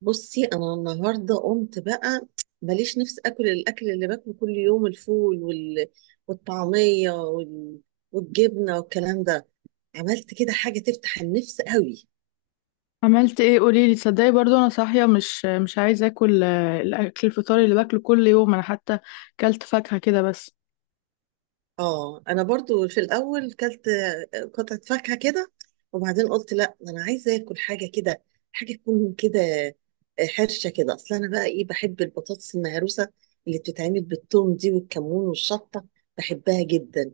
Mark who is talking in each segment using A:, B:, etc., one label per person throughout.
A: بصي، انا النهارده قمت بقى ماليش نفس اكل الاكل اللي باكله كل يوم: الفول، والطعميه، والجبنه والكلام ده. عملت كده حاجه تفتح النفس قوي.
B: عملت ايه؟ قوليلي. تصدقي برضو انا صاحيه مش عايزه اكل، الاكل الفطار اللي باكله كل يوم. انا حتى كلت فاكهه كده بس.
A: اه، انا برضو في الاول كلت قطعه فاكهه كده. وبعدين قلت لا، ده انا عايزه اكل حاجه كده، حاجه تكون كده حرشه كده. اصل انا بقى ايه، بحب البطاطس المهروسه اللي بتتعمل بالثوم دي والكمون والشطه. بحبها جدا.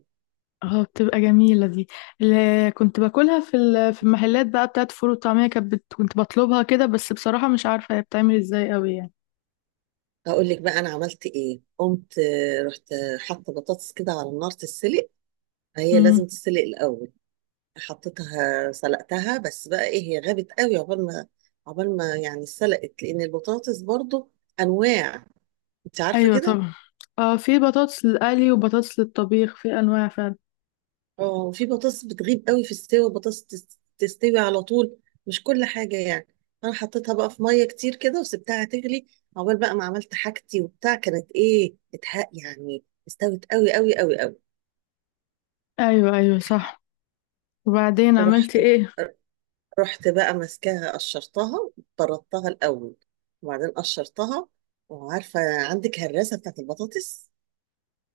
B: اه بتبقى جميله دي. اللي كنت باكلها في المحلات بقى بتاعت فول وطعميه كانت، كنت بطلبها كده بس. بصراحه مش عارفه هي بتعمل ازاي قوي يعني.
A: هقول لك بقى انا عملت ايه. قمت رحت حاطه بطاطس كده على النار تتسلق. هي لازم
B: امم.
A: تتسلق الاول. حطيتها سلقتها. بس بقى ايه، هي غابت قوي عقبال ما يعني اتسلقت، لان البطاطس برضو انواع، انت عارفه
B: ايوه
A: كده.
B: طبعا. اه في بطاطس للقلي وبطاطس للطبيخ، في انواع فعلا.
A: اه، في بطاطس بتغيب قوي في السوا، بطاطس تستوي على طول، مش كل حاجه يعني. انا حطيتها بقى في ميه كتير كده وسبتها تغلي عقبال بقى ما عملت حاجتي وبتاع. كانت ايه، اتحق يعني، استوت قوي قوي قوي قوي.
B: ايوه ايوه صح. وبعدين عملت
A: رحت
B: ايه؟
A: رحت بقى ماسكاها قشرتها، طردتها الاول، وبعدين قشرتها. وعارفه عندك هراسه بتاعت البطاطس؟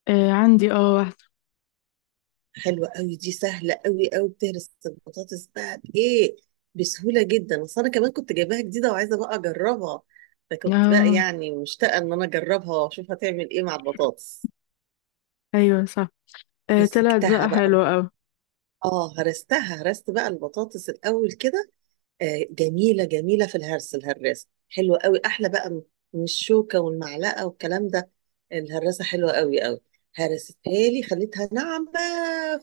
B: آه عندي، اه واحده.
A: حلوه قوي دي، سهله قوي قوي، بتهرس البطاطس بقى بايه، بسهوله جدا. اصل انا كمان كنت جايباها جديده وعايزه بقى اجربها. فكنت بقى
B: اه
A: يعني مشتاقه ان انا اجربها واشوف هتعمل ايه مع البطاطس.
B: ايوه صح. آه طلعت
A: مسكتها
B: بقى
A: بقى
B: حلوه
A: رحت
B: قوي.
A: اه هرستها، هرست بقى البطاطس الاول كده جميله جميله في الهرس. الهراسه حلوه قوي، احلى بقى من الشوكه والمعلقه والكلام ده. الهراسه حلوه قوي قوي. هرستها لي خليتها ناعمه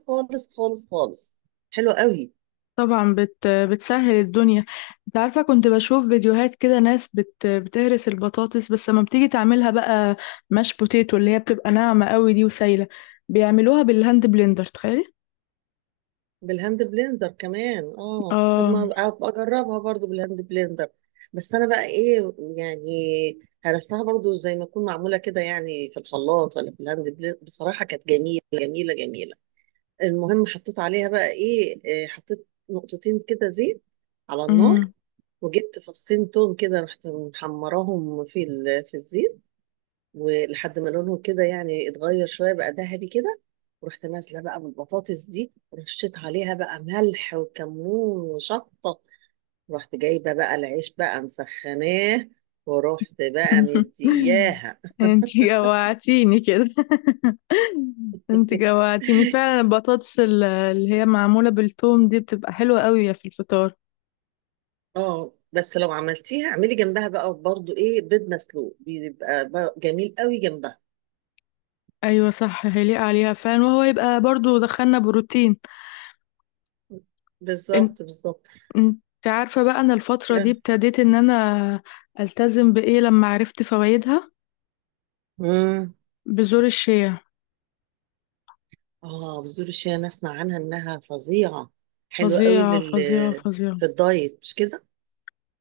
A: خالص خالص خالص، حلوه قوي.
B: طبعا بتسهل الدنيا. انت عارفة، كنت بشوف فيديوهات كده ناس بتهرس البطاطس، بس لما بتيجي تعملها بقى ماش بوتيتو اللي هي بتبقى ناعمة قوي دي وسايلة، بيعملوها بالهاند بلندر تخيلي.
A: بالهاند بلندر كمان؟ اه، طب
B: اه.
A: ما أبقى اجربها برضو بالهاند بلندر. بس انا بقى ايه يعني، هرستها برضو زي ما تكون معموله كده يعني في الخلاط ولا في الهاند بلندر. بصراحه كانت جميله جميله جميله. المهم، حطيت عليها بقى ايه، حطيت نقطتين كده زيت على النار،
B: امم.
A: وجبت فصين توم كده، رحت محمراهم في الزيت، ولحد ما لونهم كده يعني اتغير شويه بقى ذهبي كده، ورحت نازله بقى بالبطاطس دي ورشيت عليها بقى ملح وكمون وشطه، ورحت جايبه بقى العيش بقى مسخناه، ورحت بقى مدياها.
B: انتي جوعتيني كده. انتي جوعتيني فعلا. البطاطس، اللي هي معمولة بالثوم دي، بتبقى حلوة قوي في الفطار.
A: اه، بس لو عملتيها، اعملي جنبها بقى برضو ايه، بيض مسلوق. بيبقى بقى جميل قوي جنبها.
B: ايوه صح هيليق عليها فعلا، وهو يبقى برضو دخلنا بروتين.
A: بالظبط بالظبط.
B: انت عارفة بقى انا الفترة دي ابتديت ان انا التزم بايه، لما عرفت فوائدها؟
A: امم.
B: بذور الشيا.
A: اه، بذور الشيا انا اسمع عنها انها فظيعه، حلوه قوي
B: فظيعة فظيعة فظيعة.
A: في الدايت، مش كده؟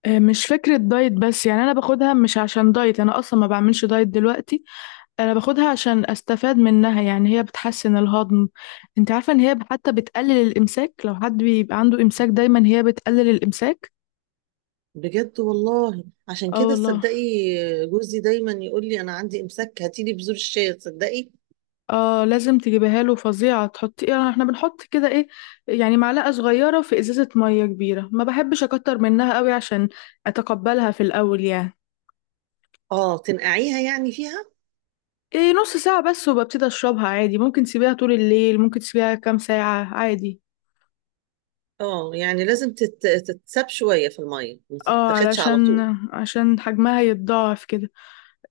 B: مش فكرة دايت بس، يعني انا باخدها مش عشان دايت، انا اصلا ما بعملش دايت دلوقتي. انا باخدها عشان استفاد منها. يعني هي بتحسن الهضم. انت عارفة ان هي حتى بتقلل الامساك؟ لو حد بيبقى عنده امساك دايما، هي بتقلل الامساك.
A: بجد، والله عشان
B: اه
A: كده،
B: والله.
A: تصدقي جوزي دايما يقول لي انا عندي امساك، هاتي لي بذور الشيا، تصدقي.
B: اه لازم تجيبيها له، فظيعة. تحطي ايه؟ احنا بنحط كده، ايه، يعني معلقة صغيرة في ازازة مية كبيرة. ما بحبش اكتر منها قوي عشان اتقبلها في الاول يعني.
A: اه تنقعيها يعني فيها.
B: ايه، نص ساعة بس وببتدي اشربها عادي. ممكن تسيبيها طول الليل، ممكن تسيبيها كام ساعة عادي.
A: اه، يعني لازم تتساب شويه في الميه، ما
B: اه
A: تتاخدش على
B: علشان،
A: طول.
B: عشان حجمها يتضاعف كده.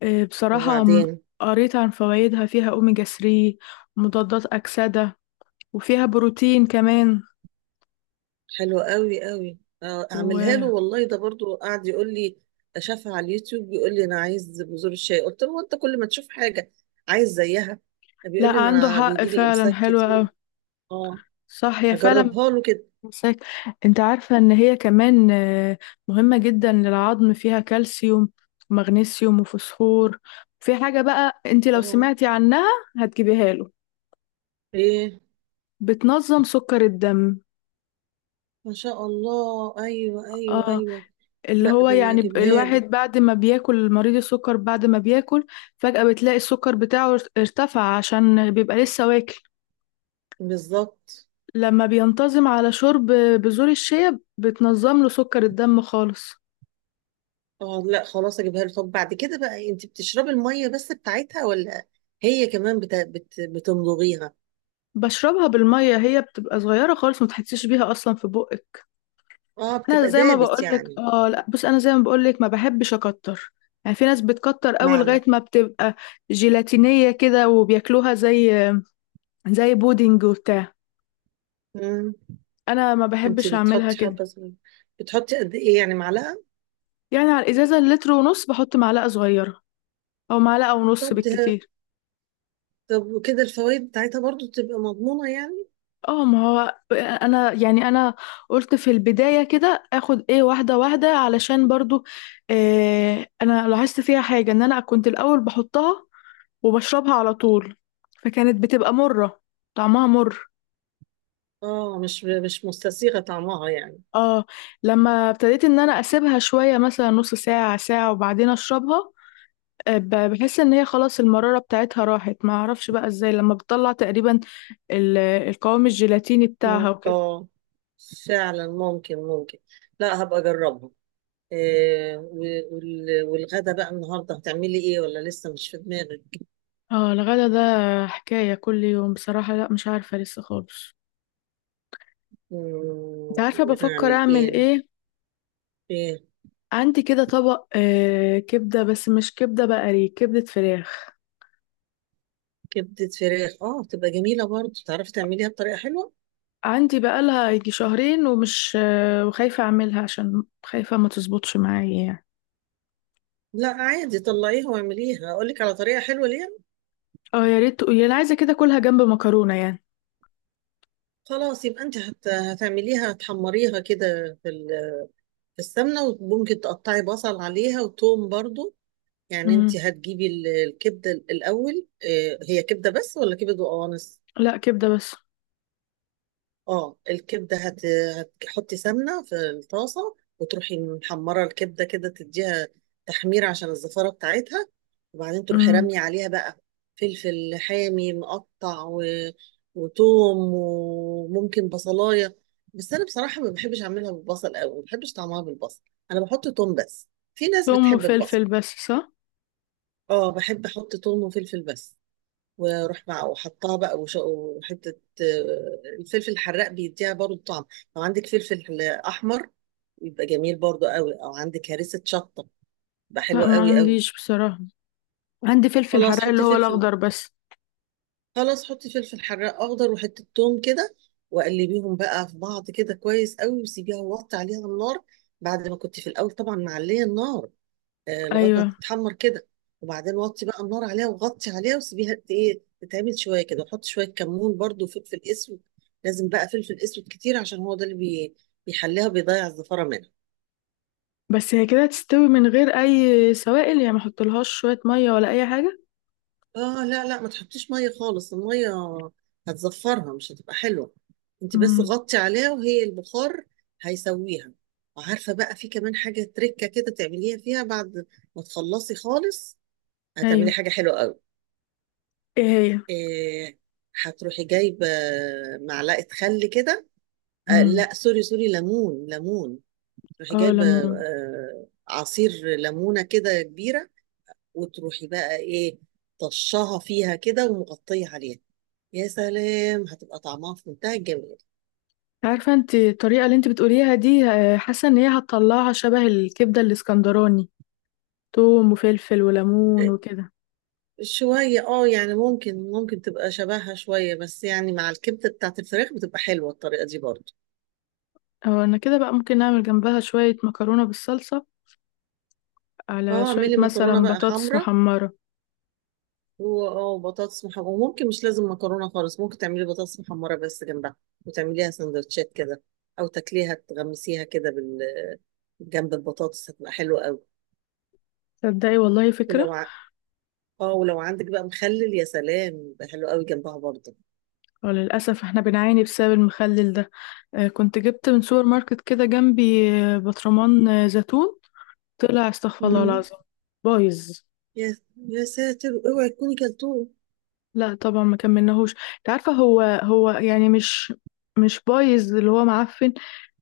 B: إيه بصراحة،
A: وبعدين
B: قريت عن فوائدها. فيها اوميجا 3، مضادات اكسدة، وفيها بروتين كمان.
A: حلو قوي قوي، اعملها له
B: و،
A: والله، ده برضو قاعد يقول لي، شافها على اليوتيوب بيقول لي انا عايز بذور الشاي. قلت له انت كل ما تشوف حاجه عايز زيها.
B: لا
A: بيقول لي ما
B: عنده
A: انا
B: حق
A: بيجي لي
B: فعلا،
A: امساك
B: حلوة أوي.
A: كتير. اه،
B: صح هي فعلا.
A: هجربها له كده.
B: مساك. انت عارفة ان هي كمان، مهمة جدا للعظم، فيها كالسيوم ومغنيسيوم وفوسفور. في حاجة بقى انت لو
A: اه.
B: سمعتي عنها هتجيبيها له.
A: ايه،
B: بتنظم سكر الدم.
A: ما شاء الله! ايوه، ايوه،
B: اه،
A: ايوه.
B: اللي
A: لا،
B: هو
A: ده انا
B: يعني،
A: هجيبها
B: الواحد
A: له.
B: بعد ما بياكل، مريض السكر بعد ما بياكل فجأة بتلاقي السكر بتاعه ارتفع، عشان بيبقى لسه واكل.
A: بالظبط.
B: لما بينتظم على شرب بذور الشيا، بتنظم له سكر الدم خالص.
A: اه لا، خلاص اجيبها له. طب بعد كده بقى، انت بتشربي الميه بس بتاعتها، ولا هي كمان بتمضغيها؟
B: بشربها بالميه، هي بتبقى صغيره خالص ما تحسيش بيها اصلا في بقك.
A: اه،
B: انا
A: بتبقى
B: زي ما
A: دابت
B: بقولك،
A: يعني.
B: اه لا بص، انا زي ما بقولك ما بحبش اكتر. يعني في ناس بتكتر قوي لغايه
A: معلقه.
B: ما بتبقى جيلاتينيه كده وبياكلوها زي، بودنج وبتاع.
A: مم.
B: انا ما
A: انتي
B: بحبش اعملها
A: بتحطي
B: كده.
A: حبة صغيرة، بتحطي قد ايه، يعني معلقة؟
B: يعني على الازازه اللتر ونص بحط معلقه صغيره او معلقه ونص
A: طب ده
B: بالكتير.
A: طب وكده الفوائد بتاعتها برضو تبقى مضمونة يعني؟
B: اه، ما هو انا يعني انا قلت في البداية كده اخد، ايه، واحدة واحدة علشان برضو، إيه، انا لاحظت فيها حاجة. ان انا كنت الاول بحطها وبشربها على طول، فكانت بتبقى مرة، طعمها مر.
A: اه مش مستسيغة طعمها يعني.
B: اه، لما ابتديت ان انا اسيبها شوية، مثلا نص ساعة ساعة وبعدين اشربها، بحس ان هي خلاص المرارة بتاعتها راحت. ما اعرفش بقى ازاي، لما بتطلع تقريبا القوام الجيلاتيني
A: مم.
B: بتاعها وكده.
A: اه، فعلا، ممكن ممكن. لا، هبقى اجربها. إيه، والغدا بقى النهارده هتعملي ايه، ولا لسه مش في دماغك؟
B: اه الغدا ده حكاية كل يوم بصراحة. لا مش عارفة لسه خالص. انت
A: مم،
B: عارفة بفكر
A: نعمل
B: اعمل
A: ايه؟
B: ايه؟
A: ايه؟
B: عندي كده طبق آه كبدة، بس مش كبدة بقري، كبدة فراخ.
A: كبدة فراخ؟ اه، تبقى جميلة برضو، تعرفي تعمليها بطريقة حلوة.
B: عندي بقالها يجي شهرين ومش، آه، وخايفة اعملها عشان خايفة ما تظبطش معايا يعني.
A: لا، عادي طلعيها واعمليها، اقول لك على طريقه حلوه.
B: اه يا ريت تقولي، انا عايزة كده كلها جنب مكرونة يعني.
A: خلاص، يبقى انت هتعمليها، هتحمريها كده في السمنه، وممكن تقطعي بصل عليها وتوم برضو. يعني
B: امم.
A: انت هتجيبي الكبده الاول، هي كبده بس، ولا كبده وقوانص؟
B: لا، كبدة بس.
A: اه، الكبدة هتحطي سمنة في الطاسة، وتروحي محمرة الكبدة كده، تديها تحمير عشان الزفارة بتاعتها. وبعدين تروحي
B: امم.
A: رامية عليها بقى فلفل حامي مقطع وتوم، وممكن بصلاية. بس أنا بصراحة ما بحبش أعملها بالبصل أوي، ما بحبش طعمها بالبصل، أنا بحط توم بس. في ناس
B: ثوم
A: بتحب البصل.
B: وفلفل بس، صح؟
A: اه، بحب أحط توم وفلفل بس. واروح مع وحطها بقى وحته. الفلفل الحراق بيديها برضو طعم. لو عندك فلفل احمر، يبقى جميل برضو قوي، او عندك هريسه شطه، يبقى
B: لا،
A: حلو
B: ما
A: قوي قوي.
B: عنديش بصراحة. عندي فلفل حراق،
A: خلاص
B: اللي
A: حطي
B: هو
A: فلفل
B: الاخضر بس.
A: خلاص، حطي فلفل حراق اخضر وحته ثوم كده، وقلبيهم بقى في بعض كده كويس قوي، وسيبيها ووطي عليها النار، بعد ما كنت في الاول طبعا معليه النار، لغايه ما
B: ايوه.
A: تتحمر كده. وبعدين وطي بقى النار عليها وغطي عليها، وسيبيها ت- ايه تتعمل شويه كده، وحط شويه كمون برضو وفلفل اسود. لازم بقى فلفل اسود كتير، عشان هو ده اللي بيحليها، بيضيع الزفاره منها.
B: بس هي كده هتستوي من غير اي سوائل يعني؟ ما احطلهاش شويه ميه ولا اي حاجه؟
A: اه لا لا، ما تحطيش ميه خالص، الميه هتزفرها، مش هتبقى حلوه. انت بس
B: امم.
A: غطي عليها وهي البخار هيسويها. وعارفه بقى في كمان حاجه تركه كده تعمليها فيها بعد ما تخلصي خالص، هتعملي
B: ايوه،
A: حاجه حلوه قوي.
B: ايه هي؟
A: إيه، هتروحي جايبة معلقة خل كده. آه
B: امم.
A: لا، سوري سوري، ليمون ليمون. تروحي
B: اه،
A: جايبة
B: ليمون.
A: آه عصير ليمونة كده كبيرة، وتروحي بقى ايه طشها فيها كده ومغطية عليها، يا سلام هتبقى طعمها في منتهى الجمال.
B: عارفه انت الطريقه اللي انت بتقوليها دي، حاسه ان هي هتطلعها شبه الكبده الاسكندراني. توم وفلفل
A: آه،
B: وليمون وكده.
A: شوية، اه يعني، ممكن ممكن تبقى شبهها شوية، بس يعني مع الكبدة بتاعت الفراخ بتبقى حلوة الطريقة دي برضه.
B: اه انا كده بقى ممكن نعمل جنبها شويه مكرونه بالصلصه، على
A: اه،
B: شويه
A: اعملي مكرونة
B: مثلا
A: بقى
B: بطاطس
A: حمرا.
B: محمره.
A: هو اه، بطاطس محمرة، وممكن مش لازم مكرونة خالص، ممكن تعملي بطاطس محمرة بس جنبها، وتعمليها سندوتشات كده، أو تاكليها تغمسيها كده جنب البطاطس، هتبقى حلوة قوي.
B: تصدقي والله فكره.
A: ولو ع... اه ولو عندك بقى مخلل، يا سلام، يبقى حلو قوي جنبها برضه.
B: وللأسف احنا بنعاني بسبب المخلل ده. كنت جبت من سوبر ماركت كده جنبي برطمان زيتون، طلع استغفر الله
A: مم.
B: العظيم، بايظ.
A: يا يا ساتر، اوعي تكوني كلتوه!
B: لا طبعا ما كملناهوش. انت عارفه هو هو يعني مش، بايظ اللي هو معفن،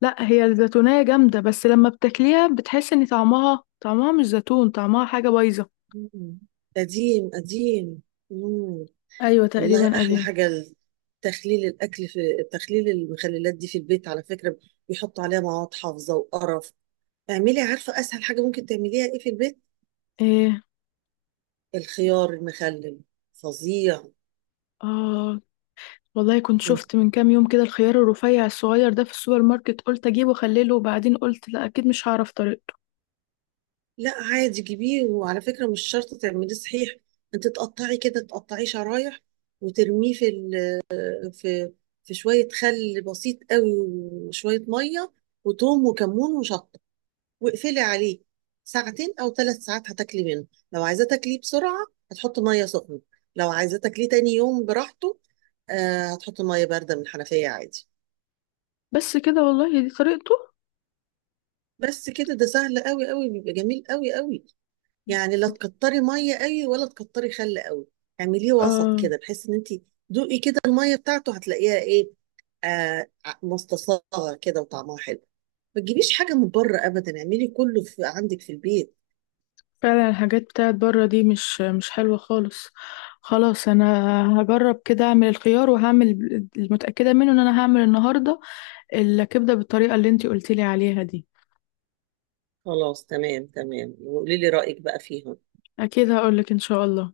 B: لا. هي الزيتونيه جامده، بس لما بتاكليها بتحس ان طعمها، مش زيتون، طعمها حاجه بايظه.
A: مم. قديم قديم. مم.
B: ايوه تقريبا
A: والله، أحلى
B: قديم.
A: حاجة تخليل الأكل في تخليل المخللات دي في البيت على فكرة. بيحطوا عليها مواد حافظة وقرف. اعملي، عارفه اسهل حاجه ممكن تعمليها ايه في البيت؟
B: ايه،
A: الخيار المخلل، فظيع.
B: اه والله كنت
A: انت
B: شفت من كام يوم كده الخيار الرفيع الصغير ده في السوبر ماركت، قلت اجيبه واخليه له، وبعدين قلت لا اكيد مش هعرف طريقته.
A: لا عادي، جيبيه، وعلى فكره مش شرط تعمليه صحيح. انت تقطعي كده، تقطعيه شرايح، وترميه في ال... في في شويه خل بسيط قوي وشويه ميه، وتوم وكمون وشطه، واقفلي عليه ساعتين او 3 ساعات، هتاكلي منه. لو عايزاه تاكليه بسرعه، هتحطي ميه سخنه. لو عايزاه تاكليه تاني يوم براحته، آه، هتحطي ميه بارده من الحنفيه عادي.
B: بس كده والله دي طريقته؟
A: بس كده. ده سهل قوي قوي، بيبقى جميل قوي قوي. يعني لا تكتري ميه قوي ولا تكتري خل قوي، اعمليه وسط
B: آه.
A: كده، بحيث ان انت دوقي كده الميه بتاعته، هتلاقيها ايه، مستصاغه كده وطعمها حلو. ما تجيبيش حاجه من بره ابدا، اعملي كله في عندك في البيت.
B: فعلا الحاجات بتاعت بره دي مش حلوة خالص. خلاص، انا هجرب كده اعمل الخيار، وهعمل، المتأكدة منه ان انا هعمل النهاردة، الكبدة بالطريقة اللي انتي قلتيلي عليها دي.
A: خلاص تمام تمام، وقولي لي رايك بقى فيها.
B: اكيد هقولك ان شاء الله.